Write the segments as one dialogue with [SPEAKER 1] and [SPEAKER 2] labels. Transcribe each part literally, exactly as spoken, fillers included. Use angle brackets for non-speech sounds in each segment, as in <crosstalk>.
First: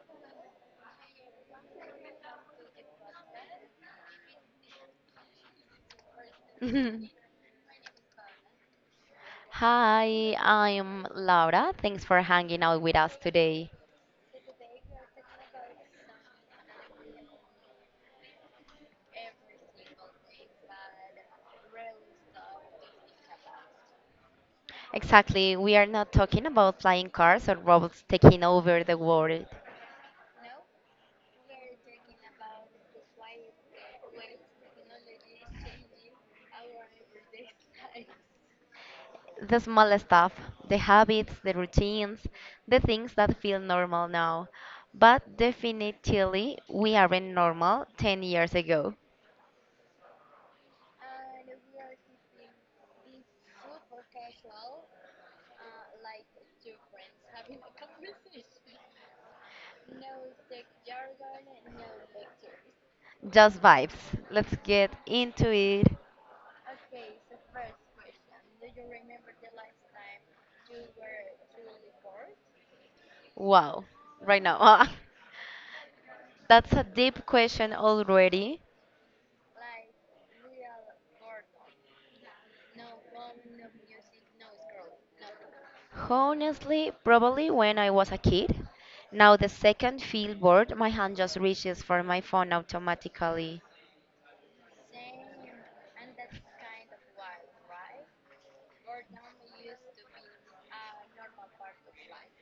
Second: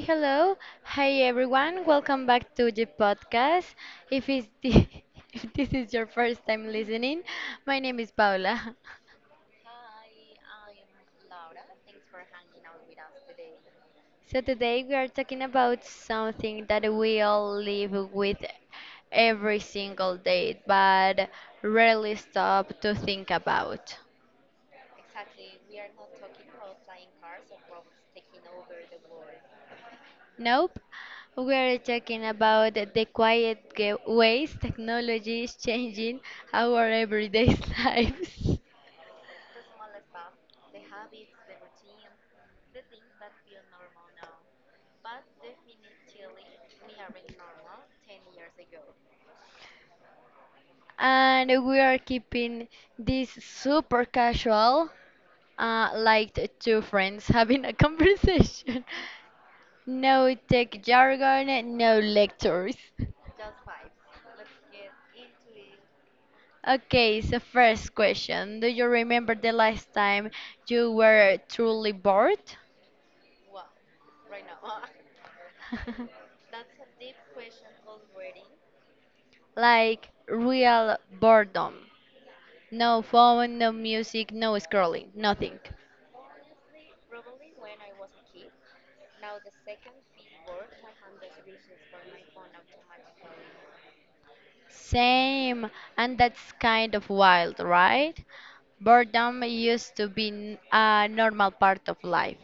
[SPEAKER 1] hello. Hi everyone. Welcome back to the podcast. If it's the, <laughs> If this is your first time listening,
[SPEAKER 2] <laughs>
[SPEAKER 1] my name is Paula. <laughs>
[SPEAKER 2] Hi, I'm Laura. Thanks for hanging out with us today.
[SPEAKER 1] So today we are talking about something that we all live with every single day, but rarely stop to think about.
[SPEAKER 2] Exactly, we are not talking about flying cars or robots taking over the world.
[SPEAKER 1] Nope. We are talking about the quiet ge- ways technology is changing our everyday <laughs> lives.
[SPEAKER 2] The small stuff, the habits, the routines, the things that feel normal now. But definitely, we aren't normal 10 years ago.
[SPEAKER 1] And we are keeping this super casual, uh, like t- two friends having a conversation. <laughs> No tech jargon, no lectures.
[SPEAKER 2] Just vibes. Let's get into it.
[SPEAKER 1] Okay, so first question. Do you remember the last time you were truly bored?
[SPEAKER 2] Wow, right now. <laughs>
[SPEAKER 1] <laughs>
[SPEAKER 2] That's a deep question already.
[SPEAKER 1] Like real boredom. No phone, no music, no scrolling, nothing.
[SPEAKER 2] Honestly, probably when I was a kid. Now the second feel bored, my hand just reaches for my phone automatically.
[SPEAKER 1] Same, and that's kind of wild, right? Boredom used to be n- a normal part of life.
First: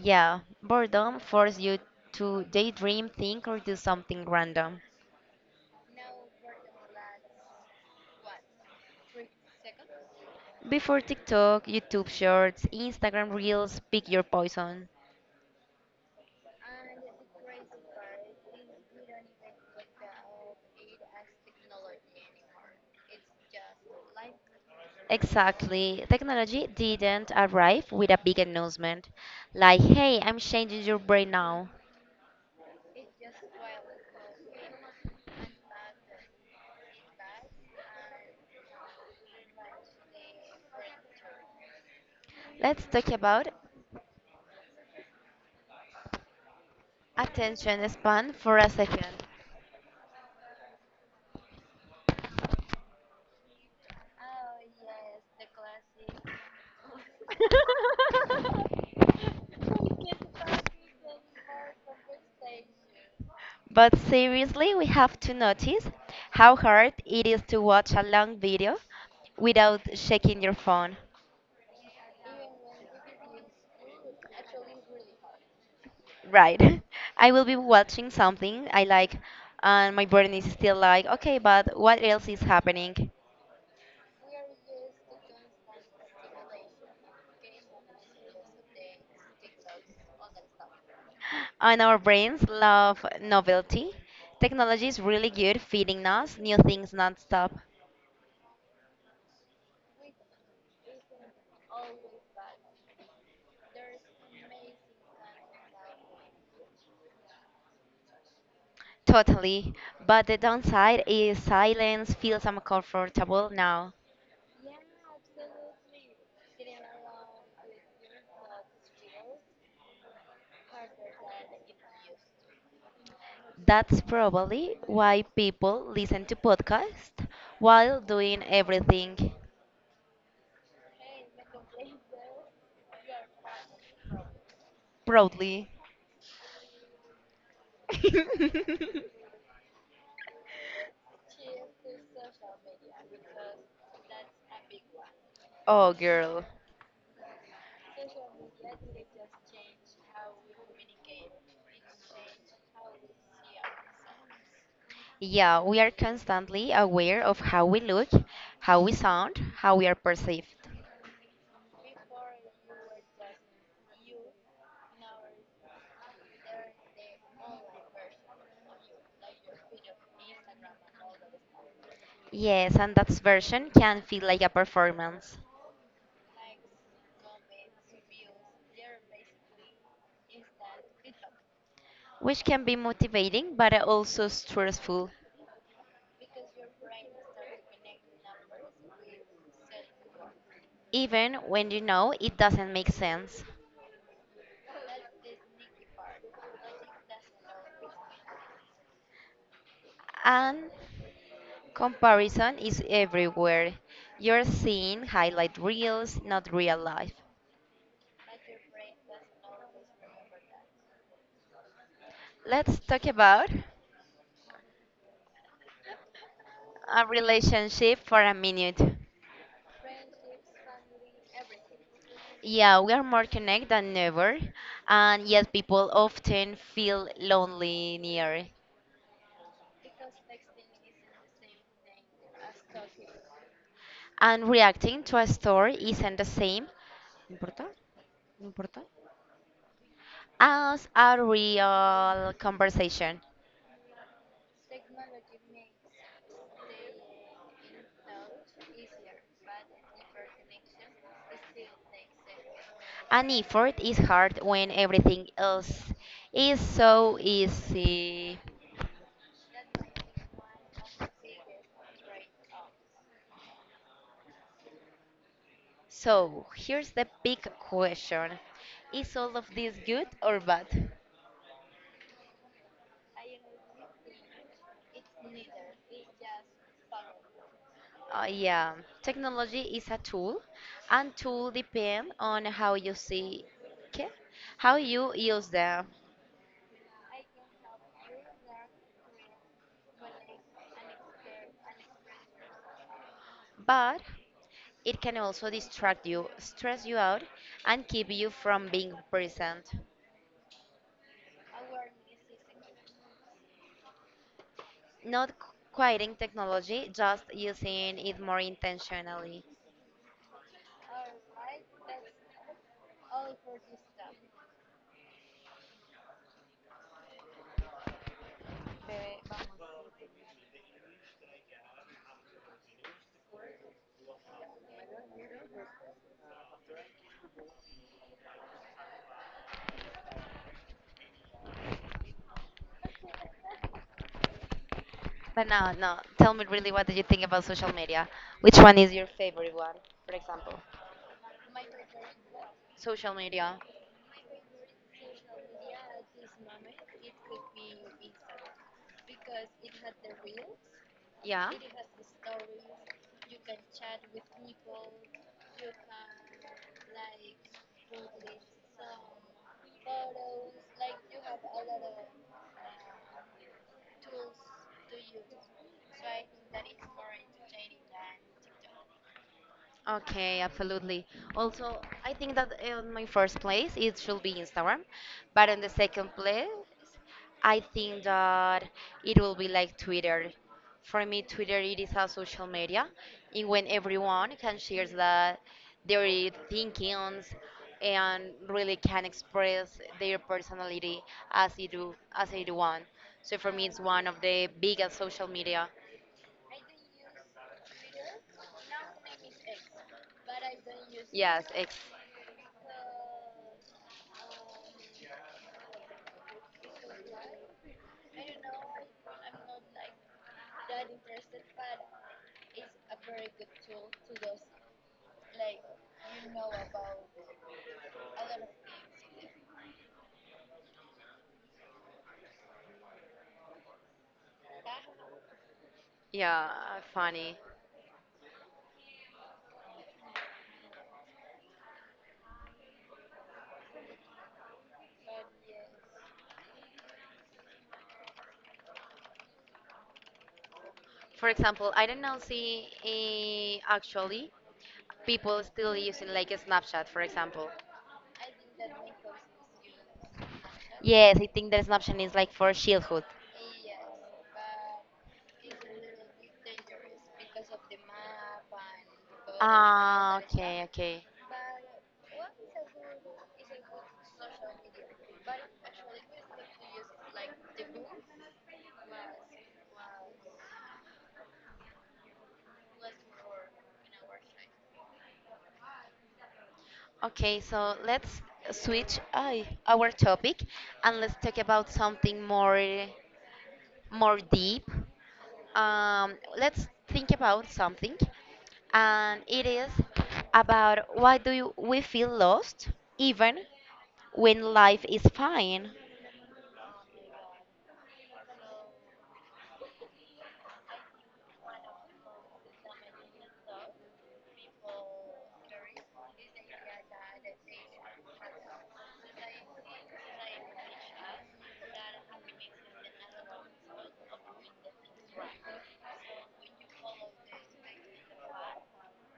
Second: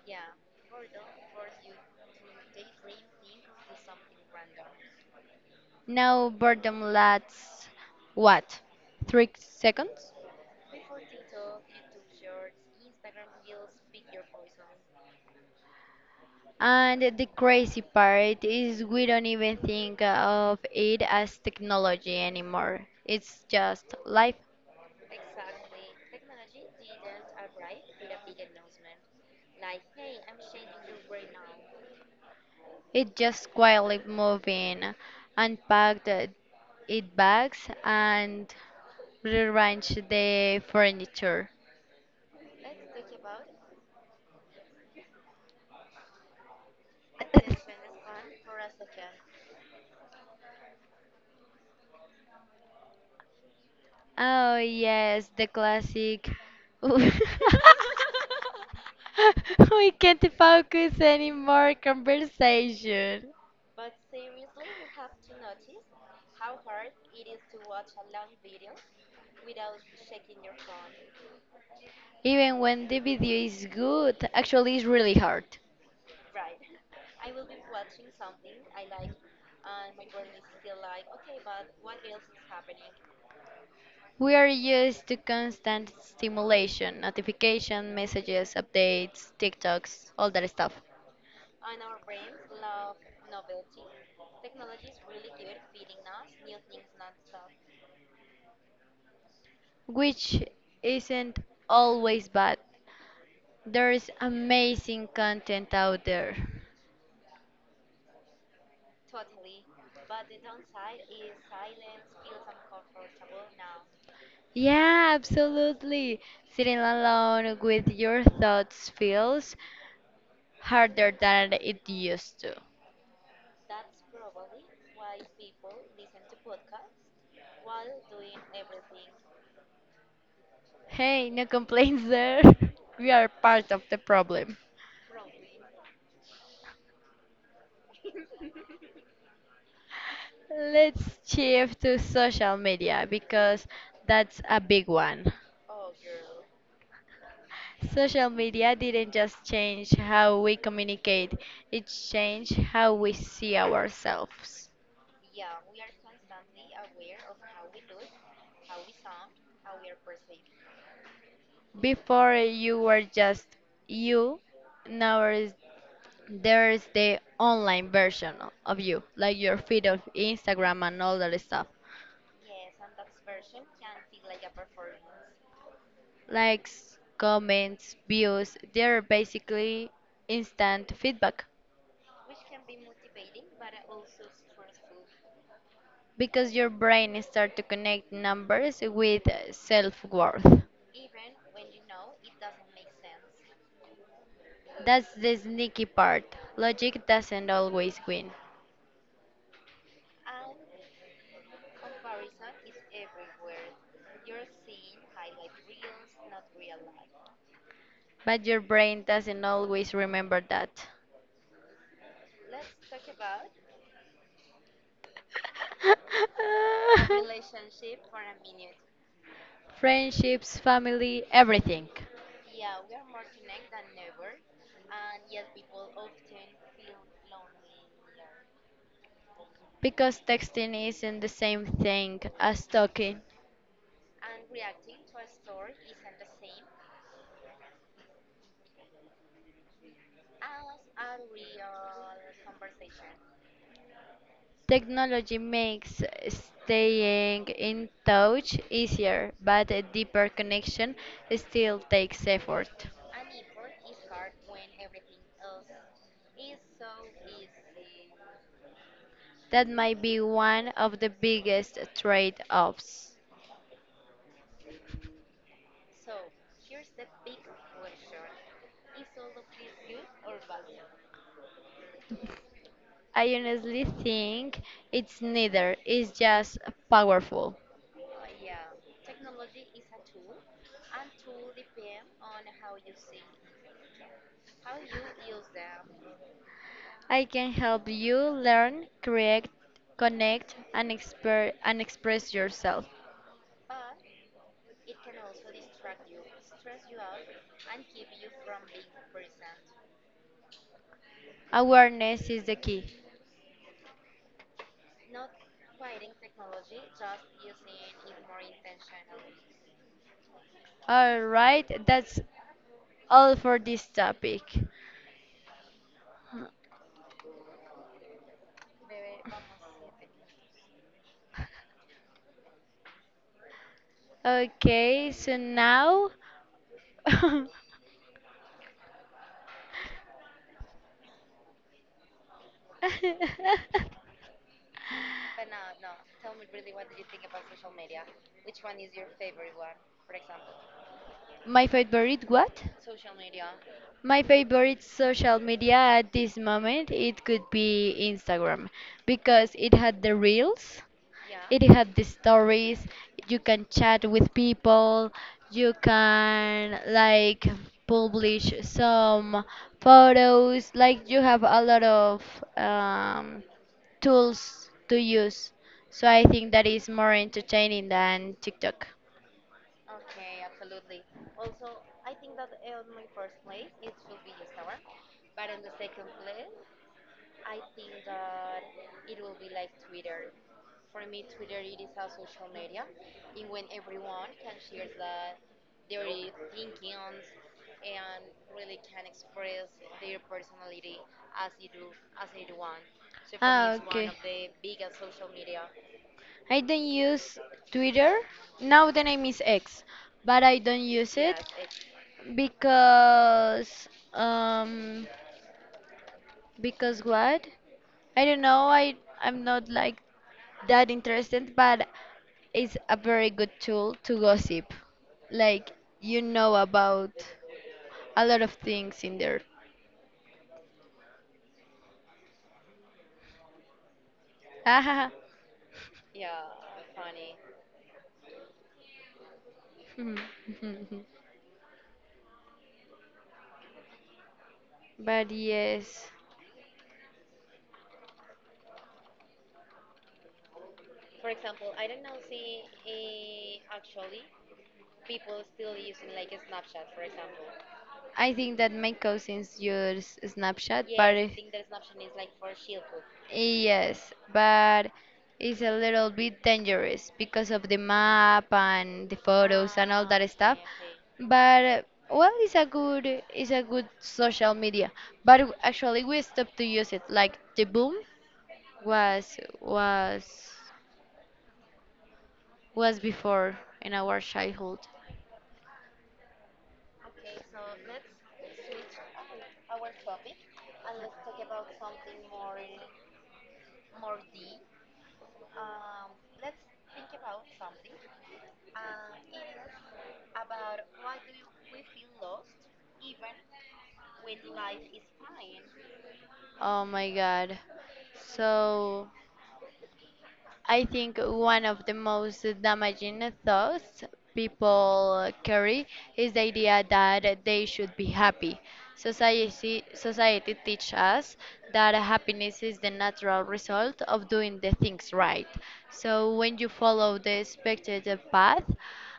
[SPEAKER 2] Yeah, boredom forces you to daydream, think, or do something random.
[SPEAKER 1] Now boredom lasts what? Three seconds?
[SPEAKER 2] Before TikTok, YouTube Shorts, Instagram Reels, pick your poison.
[SPEAKER 1] And the crazy part is we don't even think of it as technology anymore. It's just life.
[SPEAKER 2] Exactly. Technology didn't arrive with a big announcement like, hey, I'm changing your brain now.
[SPEAKER 1] It just quietly moving, unpacked it bags and rearrange the furniture.
[SPEAKER 2] Let's talk about attention span for a second.
[SPEAKER 1] Oh yes, the classic. <laughs> We can't focus anymore conversation.
[SPEAKER 2] <laughs> But seriously, we have to notice how hard it is to watch a long video without checking your phone.
[SPEAKER 1] Even when the video is good, actually it's really hard.
[SPEAKER 2] Right. <laughs> I will be watching something I like, and my brain is still like, okay, but what else is happening?
[SPEAKER 1] We are used to constant stimulation, notification, messages, updates, TikToks, all that stuff,
[SPEAKER 2] And our brains love novelty. Technology is really good feeding us new things nonstop.
[SPEAKER 1] which isn't always bad. There's amazing content out there.
[SPEAKER 2] Totally. But the downside is silence feels uncomfortable now.
[SPEAKER 1] Yeah, absolutely. Sitting alone with your thoughts feels harder than it used to.
[SPEAKER 2] That's probably why people listen to podcasts while doing everything
[SPEAKER 1] Hey, no complaints there. <laughs> We are part of the problem.
[SPEAKER 2] proudly. <laughs>
[SPEAKER 1] Let's shift to social media because that's a big one.
[SPEAKER 2] Oh, girl.
[SPEAKER 1] Social media didn't just change how we communicate, it changed how we see ourselves.
[SPEAKER 2] Yeah, we are constantly aware of how we look, how we sound, how we are perceived.
[SPEAKER 1] Before you were just you, now there is the online version o- of you, like your feed of Instagram and all that stuff.
[SPEAKER 2] Yes, and that version can feel like a performance,
[SPEAKER 1] Likes, comments, views, they're basically instant feedback
[SPEAKER 2] which can be motivating but also stressful,
[SPEAKER 1] because your brain starts to connect numbers with self worth.
[SPEAKER 2] even when you know it doesn't make sense.
[SPEAKER 1] That's the sneaky part. Logic doesn't always win,
[SPEAKER 2] And comparison is everywhere. You're seeing highlight reels, not real life.
[SPEAKER 1] but your brain doesn't always remember that.
[SPEAKER 2] Let's talk about
[SPEAKER 1] <laughs>
[SPEAKER 2] a relationship for a minute.
[SPEAKER 1] Friendships, family, everything.
[SPEAKER 2] Yeah, we are more connected than ever, and yet people often feel lonely near.
[SPEAKER 1] Because texting isn't the same thing as talking.
[SPEAKER 2] And reacting to a story isn't the same, ¿No importa? ¿No importa? As a real conversation.
[SPEAKER 1] Technology makes staying in touch easier, but a deeper connection still takes effort.
[SPEAKER 2] An effort is hard when everything else is so easy.
[SPEAKER 1] That might be one of the biggest trade offs.
[SPEAKER 2] So, here's the big question. Is all of this good or bad?
[SPEAKER 1] I honestly think it's neither, it's just powerful.
[SPEAKER 2] Uh, yeah, technology is a tool, and tool depend on how you see, okay? How you use them.
[SPEAKER 1] I can help you learn, create, connect, and, exper- and express yourself.
[SPEAKER 2] But it can also distract you, stress you out, and keep you from being present.
[SPEAKER 1] Awareness is the key.
[SPEAKER 2] Not qu- quitting technology, just using it more intentionally.
[SPEAKER 1] All right, that's all for this topic. Okay, so now. <laughs>
[SPEAKER 2] But now, no, tell me really, what do you think about social media? Which one is your favorite one, for example?
[SPEAKER 1] My favorite what?
[SPEAKER 2] Social media.
[SPEAKER 1] My favorite social media at this moment it could be Instagram because it had the reels,
[SPEAKER 2] Yeah.
[SPEAKER 1] it had the stories, you can chat with people, you can like publish some photos, like you have a lot of um, tools to use. So I think that is more entertaining than TikTok.
[SPEAKER 2] Okay, absolutely. Also, I think that in my first place it should be Instagram, but in the second place, I think that it will be like Twitter. For me, Twitter it is a social media in when everyone can share that their thinkings and really can express their personality as they do as they do want. So for me,
[SPEAKER 1] Ah,
[SPEAKER 2] it's one
[SPEAKER 1] okay.
[SPEAKER 2] of the biggest social media.
[SPEAKER 1] I don't use Twitter. Now the name is X, but I don't use it
[SPEAKER 2] Yes, ex.
[SPEAKER 1] because um because what? I don't know. I I'm not like that interested, but it's a very good tool to gossip. Like you know about a lot of things in there. <laughs>
[SPEAKER 2] Yeah, funny.
[SPEAKER 1] But yes.
[SPEAKER 2] For example, I don't know see eh, actually people still using like a Snapchat, for example.
[SPEAKER 1] I think that my cousins use Snapchat, but
[SPEAKER 2] Yes, I
[SPEAKER 1] yes,
[SPEAKER 2] think that
[SPEAKER 1] it-
[SPEAKER 2] Snapchat is like for
[SPEAKER 1] children.
[SPEAKER 2] childhood.
[SPEAKER 1] Yes, but it's a little bit dangerous because of the map and the photos and all
[SPEAKER 2] Ah,
[SPEAKER 1] that stuff.
[SPEAKER 2] okay, okay.
[SPEAKER 1] Okay. But uh, well, it's a good it's a good social media. But w- actually, we stopped to use it. Like the boom was was was before in our childhood.
[SPEAKER 2] Okay, so let's switch I our topic and let's talk about something more more deep. Um, let's think about something, and it is about why do you, we feel lost even when life is fine?
[SPEAKER 1] Oh my God. So. I think one of the most damaging thoughts people carry is the idea that they should be happy. Society, society teaches us that happiness is the natural result of doing the things right. So when you follow the expected path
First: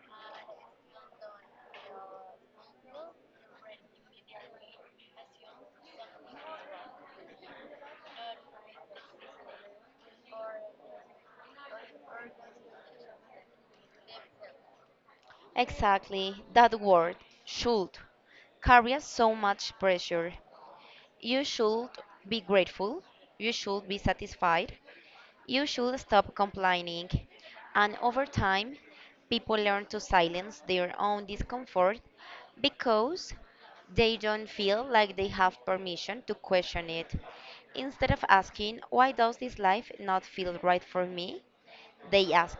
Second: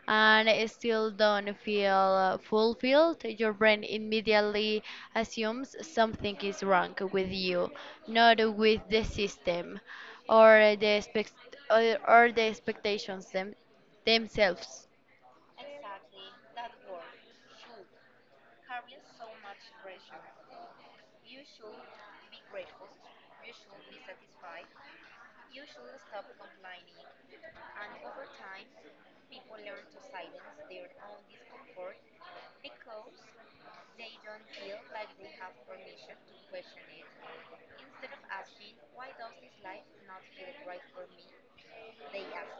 [SPEAKER 1] and still don't feel fulfilled, your brain immediately assumes something is wrong with you, not with the system or the expect or, or the expectations them, themselves.
[SPEAKER 2] Exactly, that word should carries so much pressure. You should be grateful. You should be satisfied. You should stop complaining, and over time, people learn to silence their own discomfort because they don't feel like they have permission to question it. Instead of asking, why does this life not feel right for me? They ask,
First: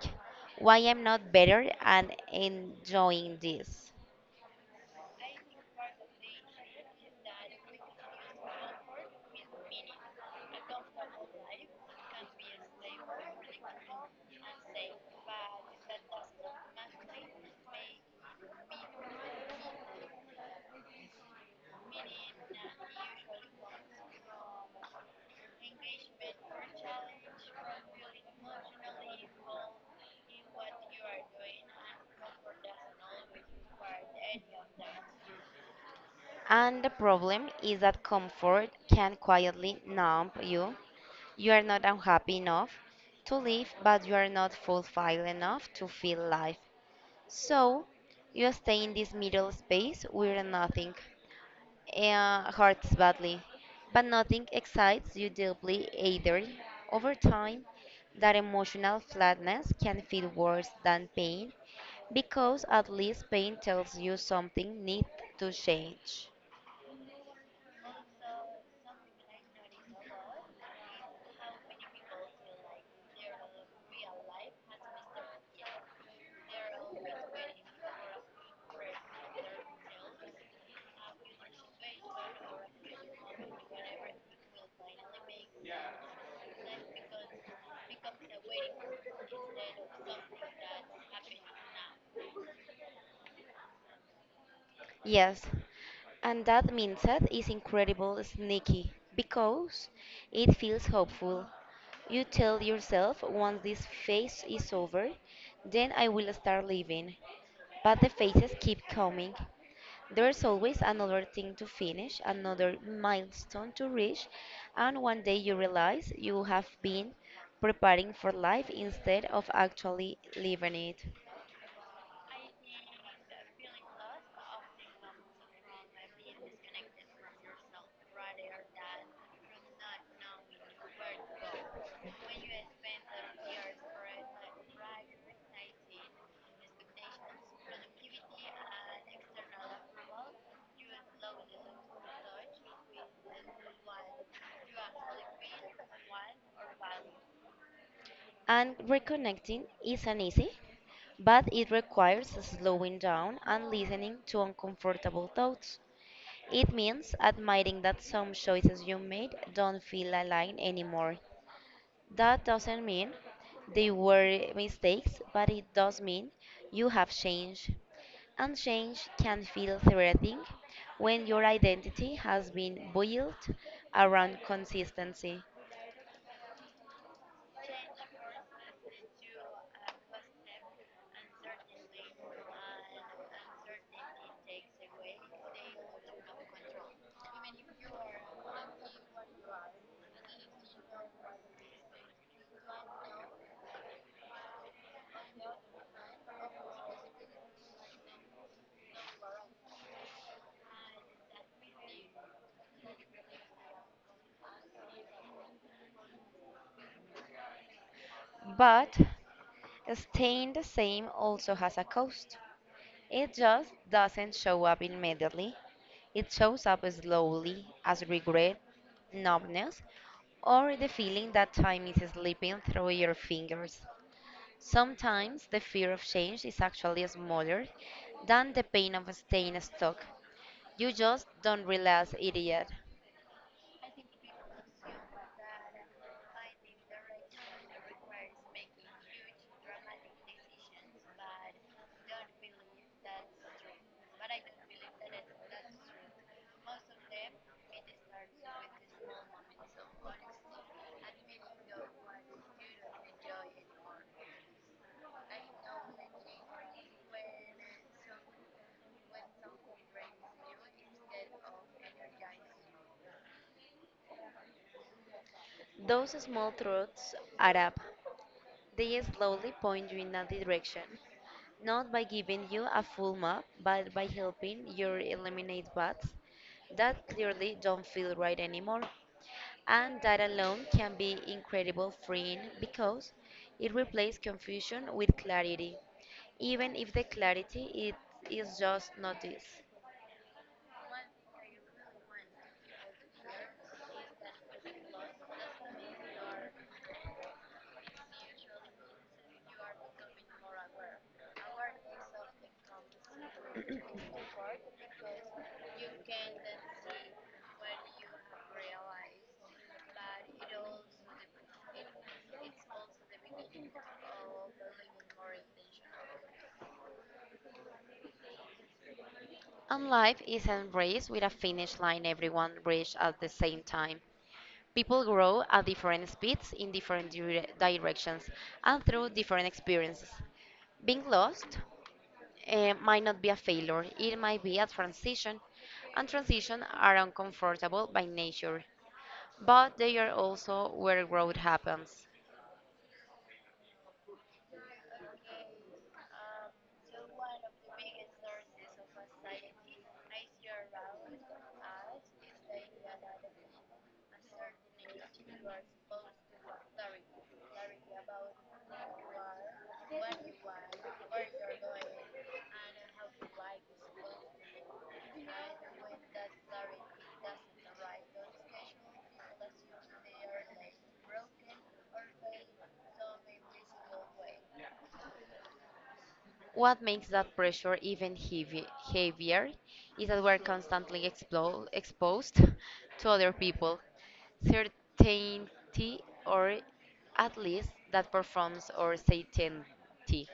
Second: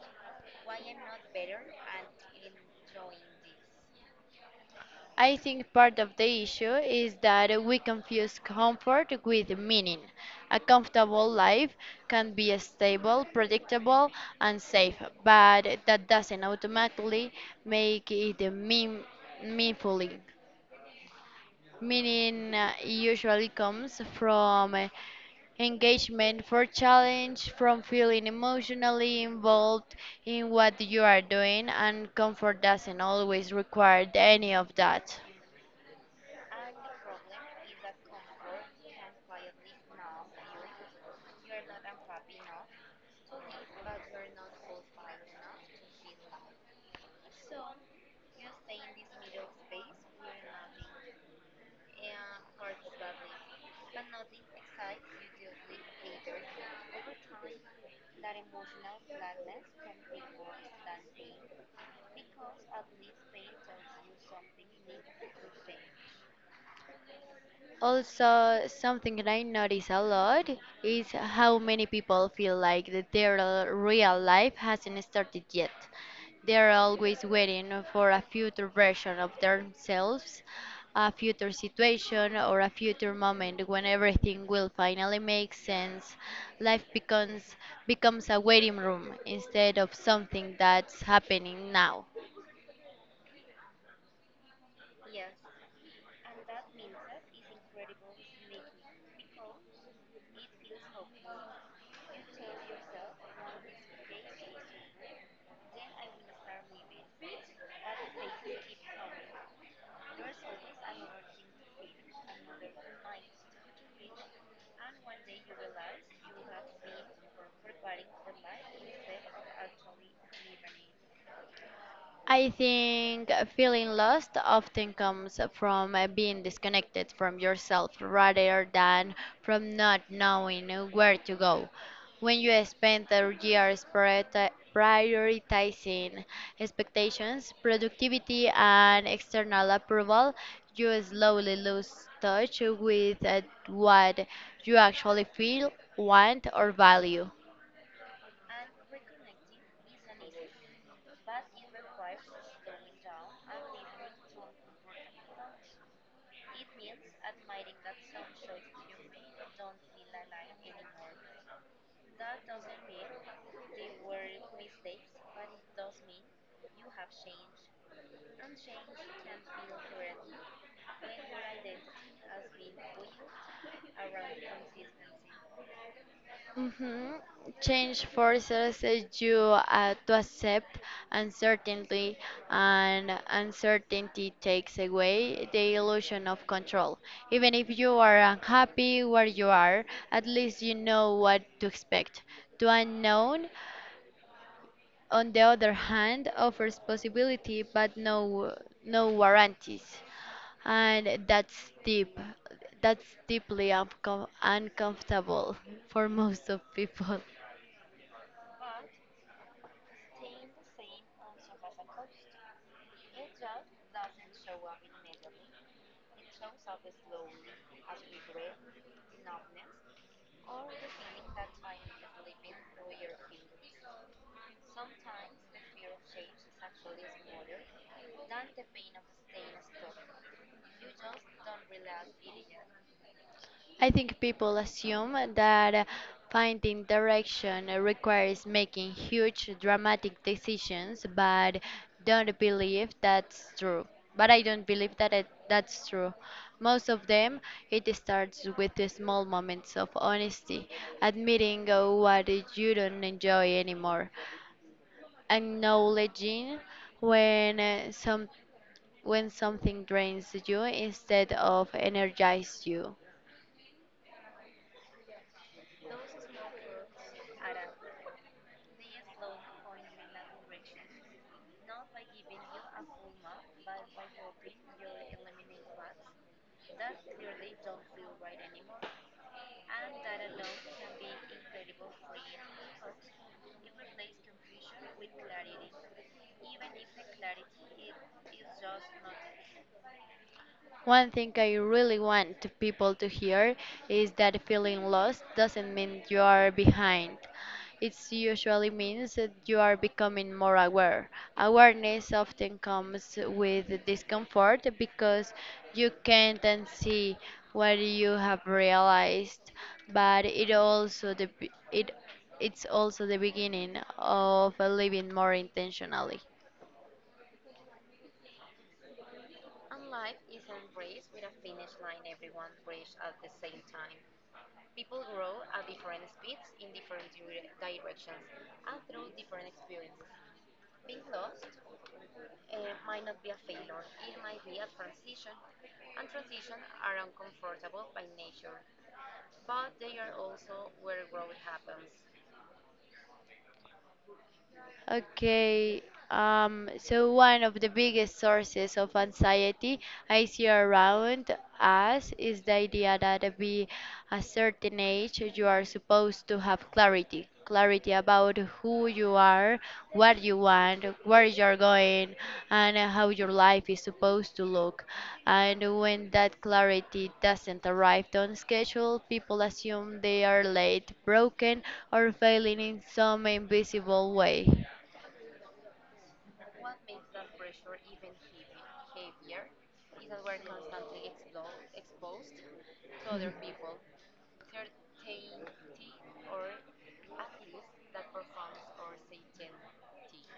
[SPEAKER 2] why am not better and enjoying this?
[SPEAKER 1] I think part of the issue is that we confuse comfort with meaning. A comfortable life can be stable, predictable, and safe, but that doesn't automatically make it mean, meaningful. Meaning uh, usually comes from uh, engagement for challenge from feeling emotionally involved in what you are doing and comfort doesn't always require any of that.
[SPEAKER 2] And the problem is that comfort can quietly numb you. You are not unhappy enough to live, but you are not fulfilled enough to feel life. So you stay in this middle space where nothing uh, hurts badly, but nothing excites you deeply either. Over time, that emotional flatness can feel worse than pain because at least pain tells you something needs to change.
[SPEAKER 1] Also, something that I notice a lot is how many people feel like that their uh, real life hasn't started yet. They're always waiting for a future version of themselves, a future situation, or a future moment when everything will finally make sense. Life becomes becomes a waiting room instead of something that's happening now.
[SPEAKER 2] Yes, and that mindset is incredible sneaky because it feels hopeful. You tell yourself once this phase is over, then I will start living. But the phases keep coming. There's always another thing to finish, another milestone to reach, and one day you realize you have been preparing for life instead of actually living it.
[SPEAKER 1] I think feeling lost often comes from uh, being disconnected from yourself rather than from not knowing where to go. When you spend the years priorita- prioritizing expectations, productivity, and external approval, you slowly lose touch with uh, what you actually feel, want, or value.
[SPEAKER 2] And reconnecting isn't easy, but it requires slowing down and listening to uncomfortable thoughts. It means admitting that some choices you made don't feel aligned anymore. That doesn't mean they were mistakes, but it does mean you have changed. And change can feel threatening when your identity has been built around consistency.
[SPEAKER 1] Hmm. Change forces you uh, to accept uncertainty, and uncertainty takes away the illusion of control. Even if you are unhappy where you are, at least you know what to expect. The unknown, on the other hand, offers possibility but no no warranties, and that's deep. That's deeply uncom uncomfortable for most of people.
[SPEAKER 2] But staying the same also has a cost. It just doesn't show up immediately. It shows up slowly as regret, numbness, or the feeling that time is slipping through your fingers. Sometimes the fear of change is actually smaller than the pain of staying stuck. You just don't realize it yet.
[SPEAKER 1] I think people assume that uh, finding direction requires making huge dramatic decisions, but don't believe that's true. But I don't believe that it, that's true. Most of them, it starts with the small moments of honesty, admitting uh, what you don't enjoy anymore, acknowledging when uh, some when something drains you instead of energizes you.
[SPEAKER 2] Those small truths add up. They slowly point you in a direction, not by giving you a full map, but by helping you eliminate paths that clearly don't feel right anymore. And that alone can be incredible freeing because it replaces confusion with clarity, even if the clarity it is just notice.
[SPEAKER 1] One thing I really want to people to hear is that feeling lost doesn't mean you are behind. It usually means that you are becoming more aware. Awareness often comes with discomfort because you can't unsee what you have realized, but it also the, it it's also the beginning of living more intentionally.
[SPEAKER 2] And life isn't race with a finish line everyone reach at the same time. People grow at different speeds in different dire- directions and through different experiences. Being lost eh, might not be a failure, it might be a transition, and transitions are uncomfortable by nature, but they are also where growth happens.
[SPEAKER 1] Okay, um, so one of the biggest sources of anxiety I see around us is the idea that at be a certain age you are supposed to have clarity, clarity, about who you are, what you want, where you're going, and how your life is supposed to look. And when that clarity doesn't arrive on schedule, people assume they are late, broken, or failing in some invisible way.
[SPEAKER 2] What makes that pressure even heavy, heavier is that we're constantly explo- exposed <laughs> to other people, certainty, or at least that performs or certainty.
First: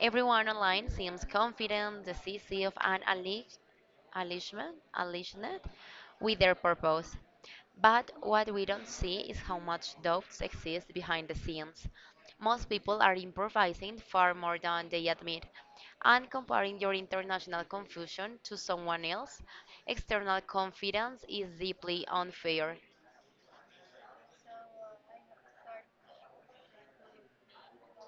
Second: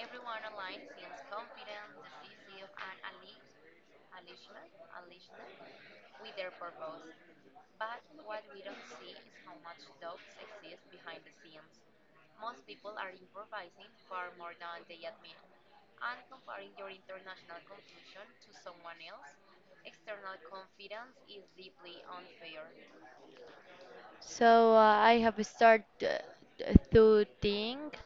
[SPEAKER 2] Everyone online seems confident, decisive, and unleash- unleashment, unleashed with their purpose. But what we don't see is how much doubts exist behind the scenes. Most people are improvising far more than they admit, and comparing your international confusion to someone else, external confidence is deeply unfair.
[SPEAKER 1] So uh, I have started uh, to think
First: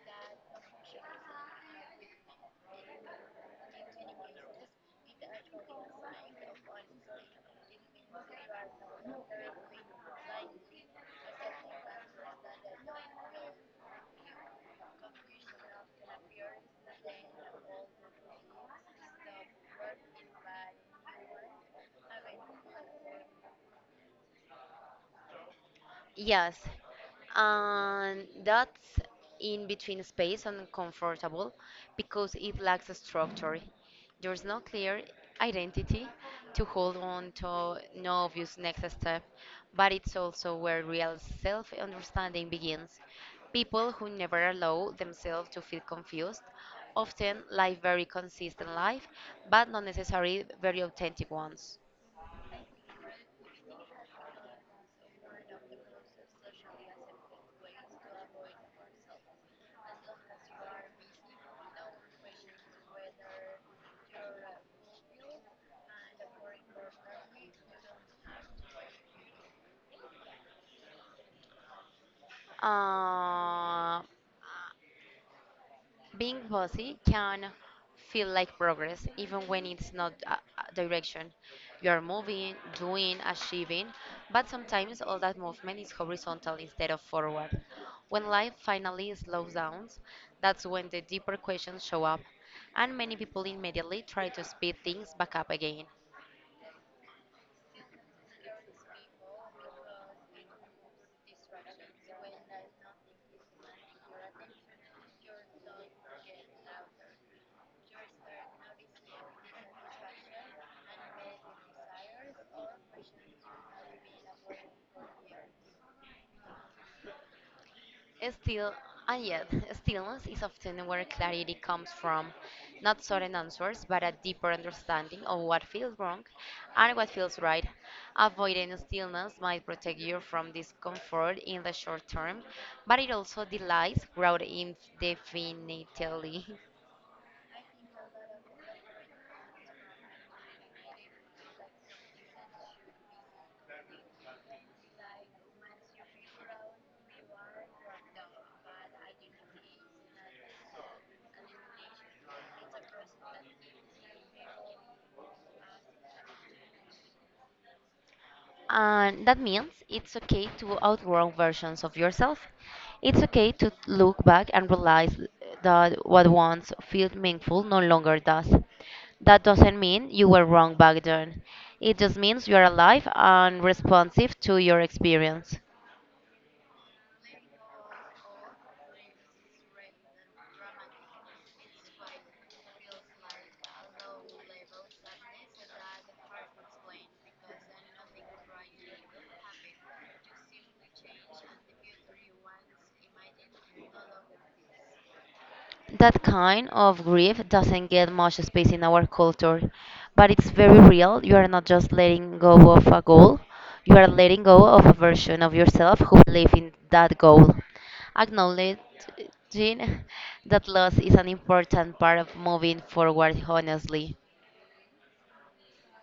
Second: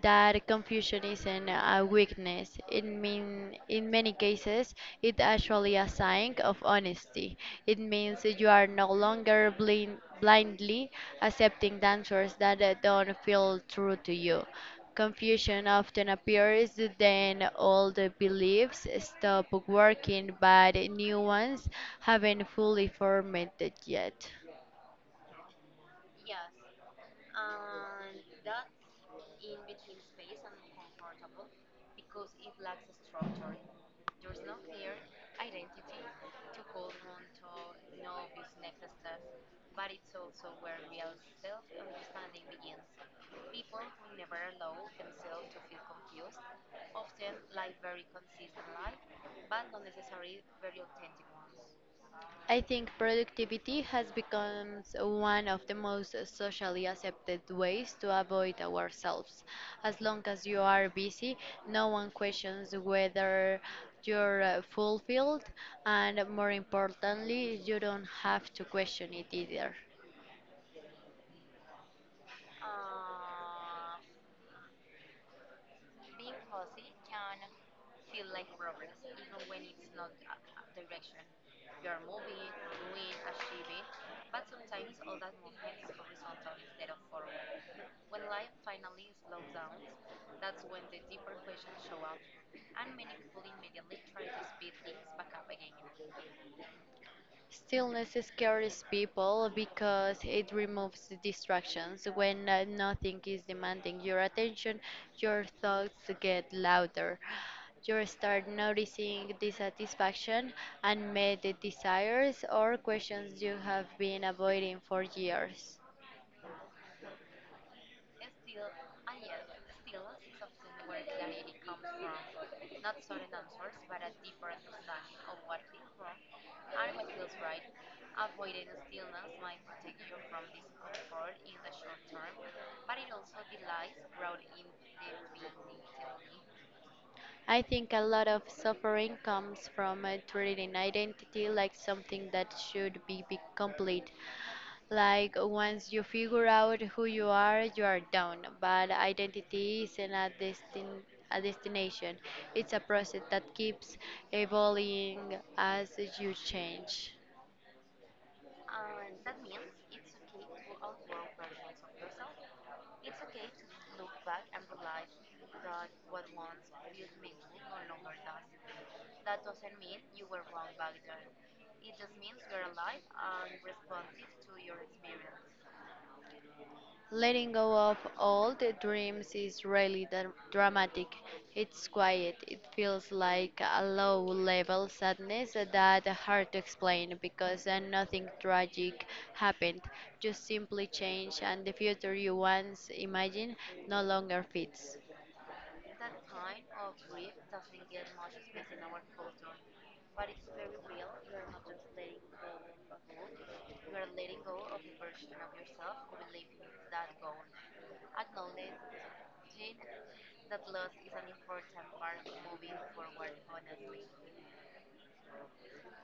[SPEAKER 1] that confusion isn't a weakness. It mean, in many cases, it actually a sign of honesty. It means that you are no longer blind, blindly accepting answers that uh, don't feel true to you. Confusion often appears then old beliefs stop working, but new ones haven't fully formed yet.
[SPEAKER 2] Yes, and that's in between space and comfortable because it lacks a structure. There's no clear identity to hold on to, no obvious next step, but it's also where real self understanding begins. People who never allow themselves to feel confused often live very consistent life, but not necessarily very authentic ones.
[SPEAKER 1] I think productivity has become one of the most socially accepted ways to avoid ourselves. As long as you are busy, no one questions whether you're uh, fulfilled, and more importantly, you don't have to question it either.
[SPEAKER 2] Uh, Being bossy can feel like progress, even when it's not a a direction. You are moving, doing, achieving, but sometimes all that movement is horizontal instead of forward. When life finally slows down, that's when the deeper questions show up, and many people immediately try to speed things back up again.
[SPEAKER 1] Stillness scares people because it removes the distractions. When uh, nothing is demanding your attention, your thoughts get louder. You start noticing dissatisfaction, unmet desires, or questions you have been avoiding for years.
[SPEAKER 2] Still, and yet, stillness is <laughs> often where clarity comes from, not sudden answers, but a deeper understanding of what feels wrong and what feels right. Avoiding stillness might protect you from discomfort in the short term, but it also delays growth indefinitely. <laughs>
[SPEAKER 1] I think a lot of suffering comes from uh, treating identity like something that should be, be complete. Like once you figure out who you are, you are done. But identity isn't a destin a destination. It's a process that keeps evolving as you change.
[SPEAKER 2] And that means it's okay to outgrow versions of yourself. It's okay to look back and realize that what once felt meaningful no longer does. That doesn't mean you were wrong back then. It just means you are alive and responsive to your experience.
[SPEAKER 1] Letting go of all the dreams is really dra- dramatic. It's quiet. It feels like a low level sadness that hard to explain because uh, nothing tragic happened. Just simply change and the future you once imagined no longer fits.
[SPEAKER 2] That kind of grief doesn't get much space in our culture, but it's very real. You are not just letting go of a goal, you are letting go of a version of yourself who believed in that goal. Acknowledging that loss is an important part of moving forward honestly,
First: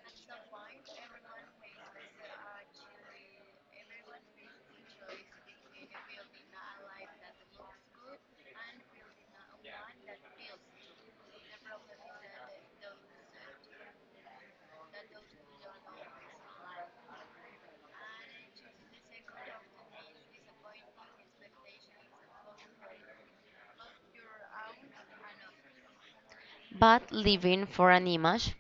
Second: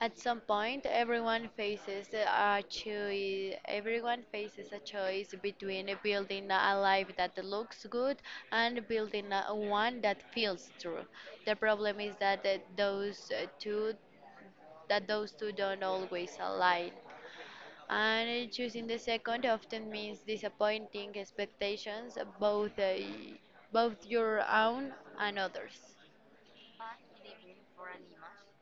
[SPEAKER 1] At some point, everyone faces a choice. Everyone faces a choice between building a life that looks good and building a, one that feels true. The problem is that uh, those uh, two, that those two don't always align. And choosing the second often means disappointing expectations, both uh, both your own and others.
[SPEAKER 2] but living for an image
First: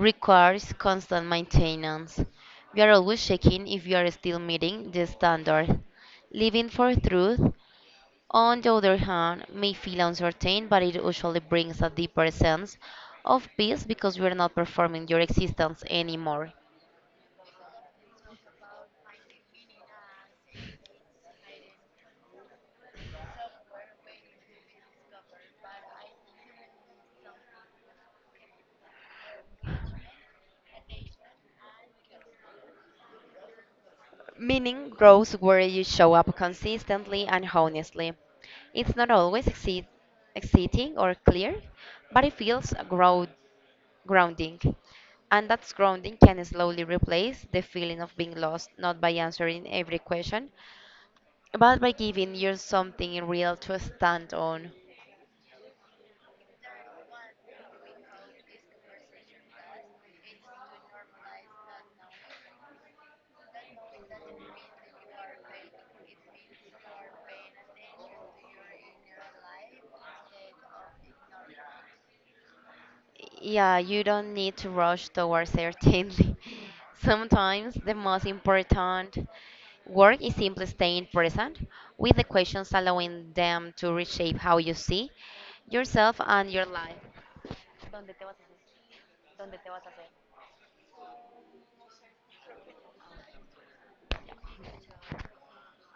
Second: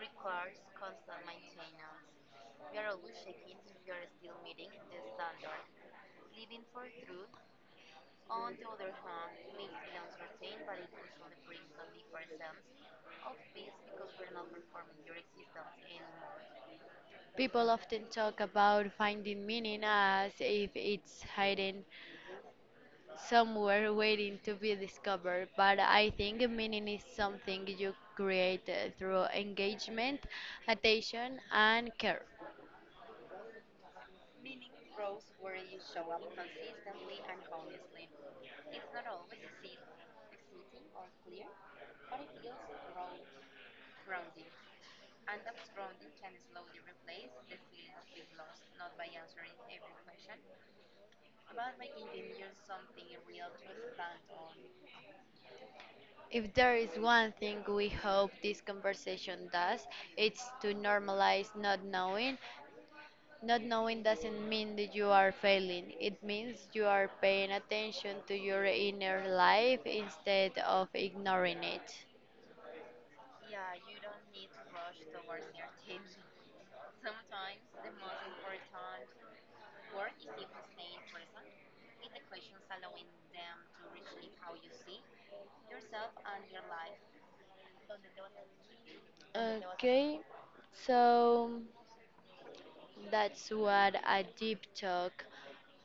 [SPEAKER 2] requires constant maintenance. We are always checking if we are still meeting the standard. Living for truth on the other hand, may feel uncertain, but it usually brings a deeper sense of peace because you are not performing your existence anymore.
[SPEAKER 1] People often talk about finding meaning as if it's hidden somewhere waiting to be discovered, but I think meaning is something you create uh, through engagement, attention, and care.
[SPEAKER 2] Meaning grows where you show up consistently and honestly. It's not always exci- exciting or clear, but it feels grow- grounding. And that grounding can slowly replace the feeling of being lost, not by answering every question, but by giving you something real to stand on.
[SPEAKER 1] If there is one thing we hope this conversation does, it's to normalize not knowing. Not knowing doesn't mean that you are failing. It means you are paying attention to your inner life instead of ignoring it.
[SPEAKER 2] Yeah, you don't need to rush towards certainty. <laughs> Sometimes the most important work is simply staying present with the questions, allowing them to reshape how you see yourself and your life. ¿Dónde te vas a hacer? ¿Dónde te vas a hacer?
[SPEAKER 1] Okay, so that's what a deep talk.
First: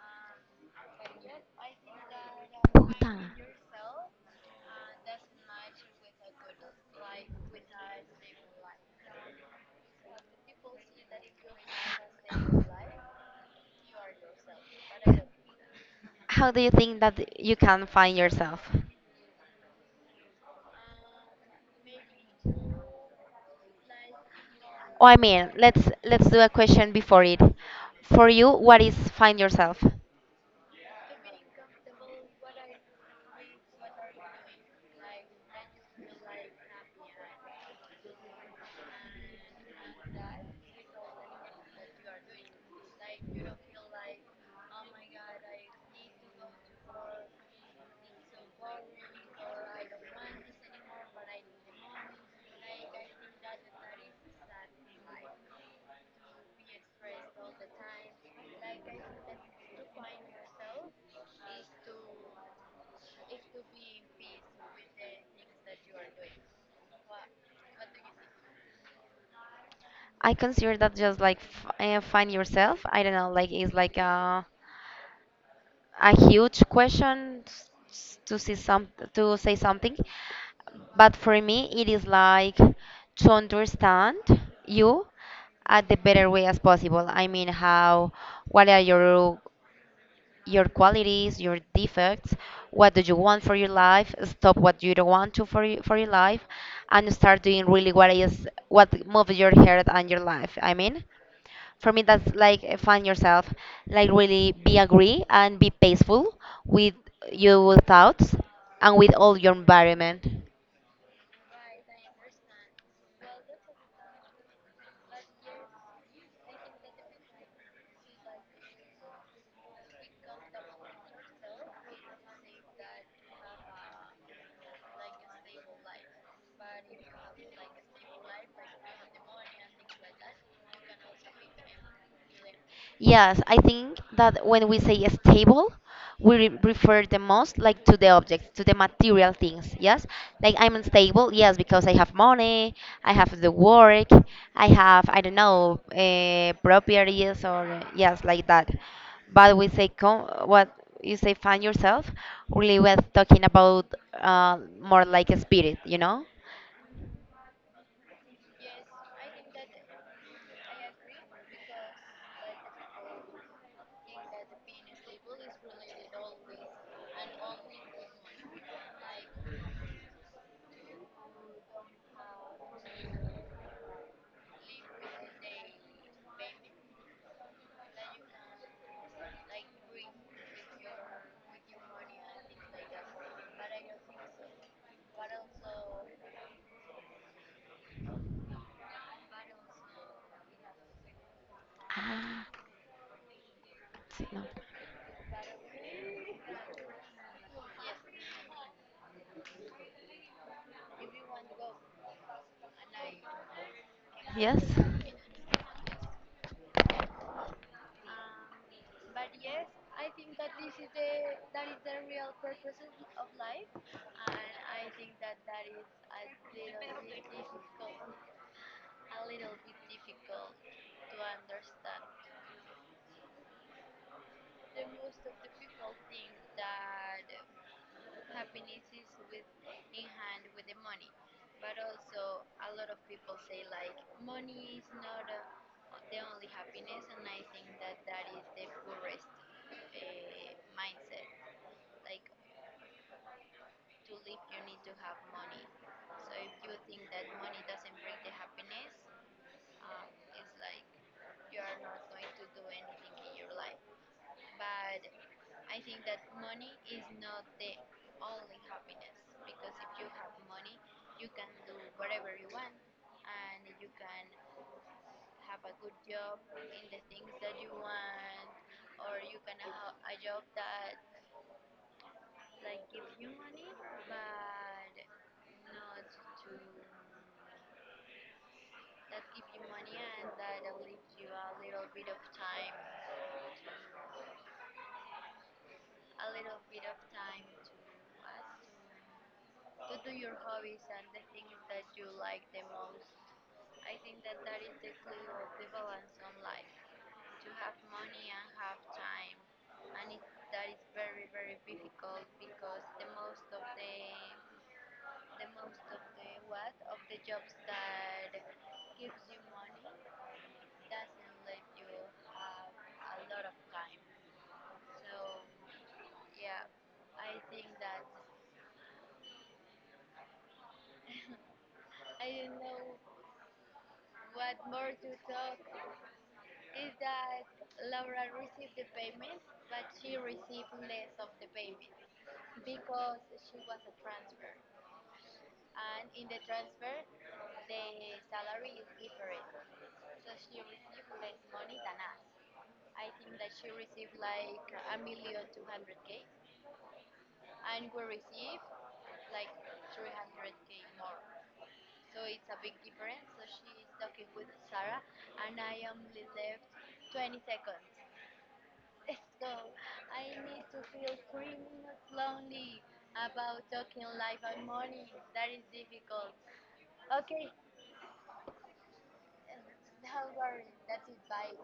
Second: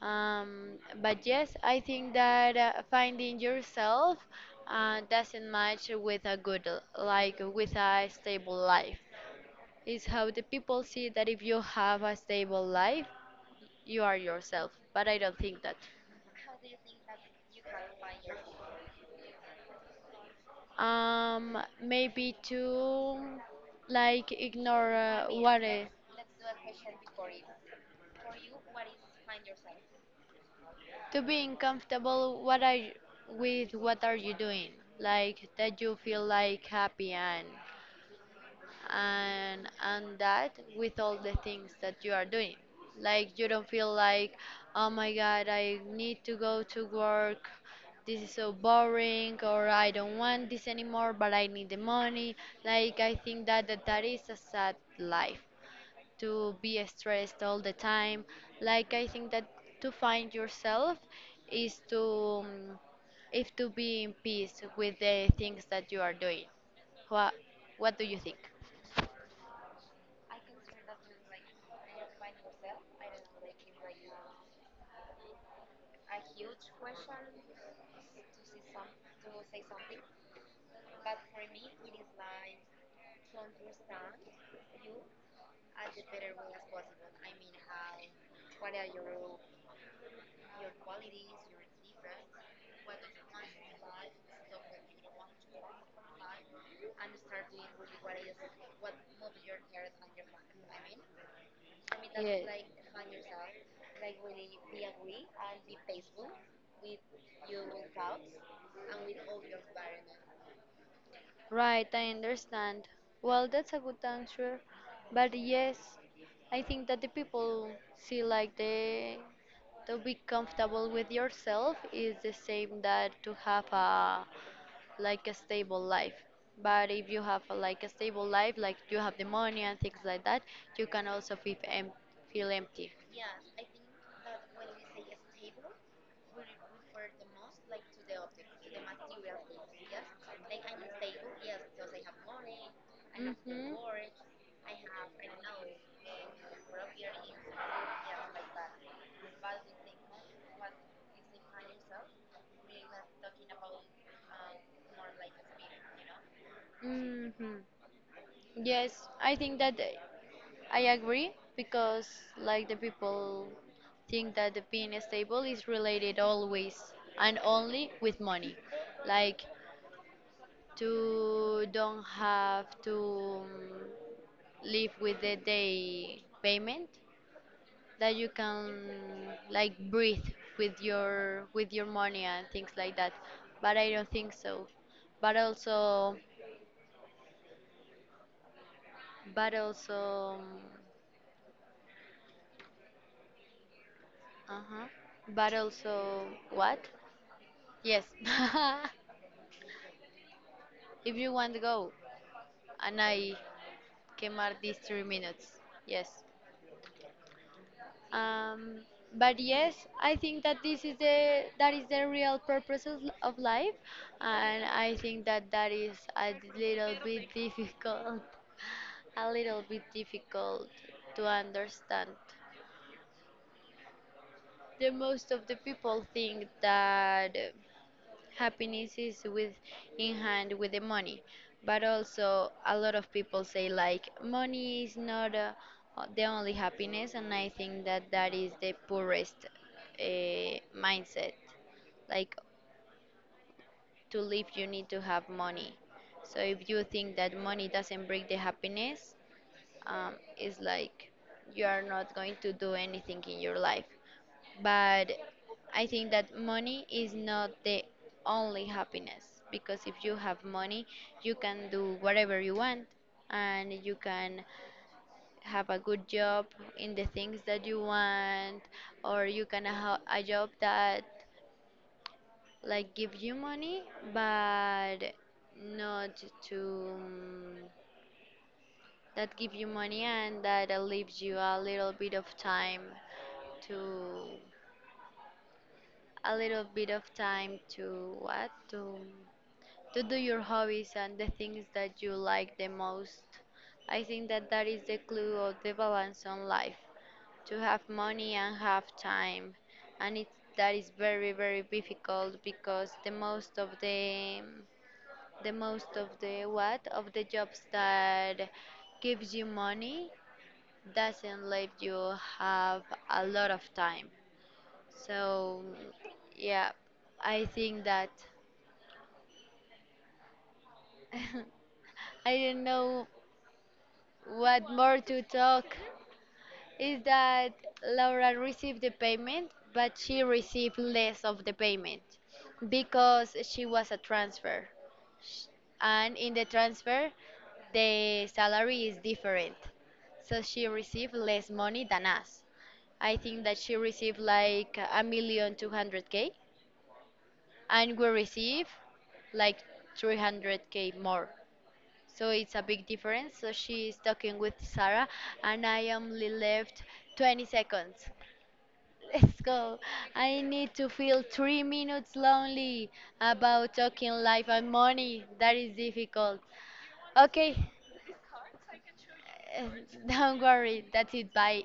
[SPEAKER 1] Um, but yes, I think that uh,
[SPEAKER 2] Puta.
[SPEAKER 1] finding yourself uh, doesn't match with a good, l- like with a stable life. It's how the people see that if you have a stable life, you are yourself. But I don't think that.
[SPEAKER 2] How do you think that you can find yourself?
[SPEAKER 1] Um, maybe to like ignore
[SPEAKER 2] Oh, I
[SPEAKER 1] uh,
[SPEAKER 2] mean,
[SPEAKER 1] what is,
[SPEAKER 2] let's let's do a question before it. For you, what is find yourself?
[SPEAKER 1] to being comfortable. What are you, with what are you doing? Like that you feel like happy and and and that with all the things that you are doing. Like you don't feel like, oh my God, I need to go to work, this is so boring, or I don't want this anymore, but I need the money. Like I think that that, that is a sad life, to be stressed all the time. Like I think that to find yourself is to um, if to be in peace with the things that you are doing. What what do you think?
[SPEAKER 2] I consider that just like f- uh, find yourself. I don't know, like it's like a a huge question s- s- to see some to say something, but for me it is like to understand you at the better way as possible. I mean, how, what are your your qualities, your defects, what do you want for your life? Stop what you don't want to for your, for your life, and start doing really what is what moves your heart and your life. I mean for me that's like
[SPEAKER 1] Yes.
[SPEAKER 2] uh, find yourself, like really be agree and be peaceful with your thoughts and with all your environment.
[SPEAKER 1] Right, I understand. Well, that's a good answer. But yes, I think that the people see like the to be comfortable with yourself is the same that to have a like a stable life. But if you have a, like a stable life, like you have the money and things like that, you can also feel em- feel empty.
[SPEAKER 2] Yes, I think that when we say stable, we re refer the most like to the objects, to the material things. Yes, like I'm unstable. Yes, because I have money, I have the work, I have I don't know uh, properties or yes like that. But we say com what you say find yourself. Really, we're talking about uh, more like a spirit, you know?
[SPEAKER 1] Hmm. Yes, I think that. uh, I agree because like the people think that the being stable is related always and only with money. Like to don't have to um, live with the day payment that you can like breathe with your with your money and things like that. But I don't think so. But also but also
[SPEAKER 2] Ah, sí, no.
[SPEAKER 1] um, uh-huh. But also what? Yes. <laughs> If you want to go, and I quemar
[SPEAKER 2] Yes.
[SPEAKER 1] these three minutes. Yes. Um, but yes, I think that this is the that is the real purpose of, of life, and I think that that is a little bit difficult, a little bit difficult to understand. The most of the people think that happiness is with in hand with the money, but also a lot of people say like money is not uh, the only happiness. And I think that that is the poorest uh, mindset. Like to live you need to have money. So if you think that money doesn't bring the happiness, um, it's like you are not going to do anything in your life. But I think that money is not the only happiness because if you have money, you can do whatever you want and you can have a good job in the things that you want, or you can have a job that like give you money, but not to that give you money and that leaves you a little bit of time to a little bit of time to what to to do your hobbies and the things that you like the most. I think that that is the clue of the balance on life, to have money and have time, and it that is very very difficult because the most of the the most of the what of the jobs that gives you money doesn't let you have a lot of time. So, yeah, I think that. <laughs> I don't know what more to talk. Is that Laura received the payment, but she received less of the payment because she was a transfer. Sh- And in the transfer, the salary is different. So she received less money than us. I think that she received like a million two hundred K and we receive like three hundred k more. So it's a big difference. So she is talking with Sarah, and I am only left twenty seconds. <laughs> Let's go. I need to feel three minutes lonely about talking life and money. That is difficult. Okay, <laughs> don't worry. That's it. Bye.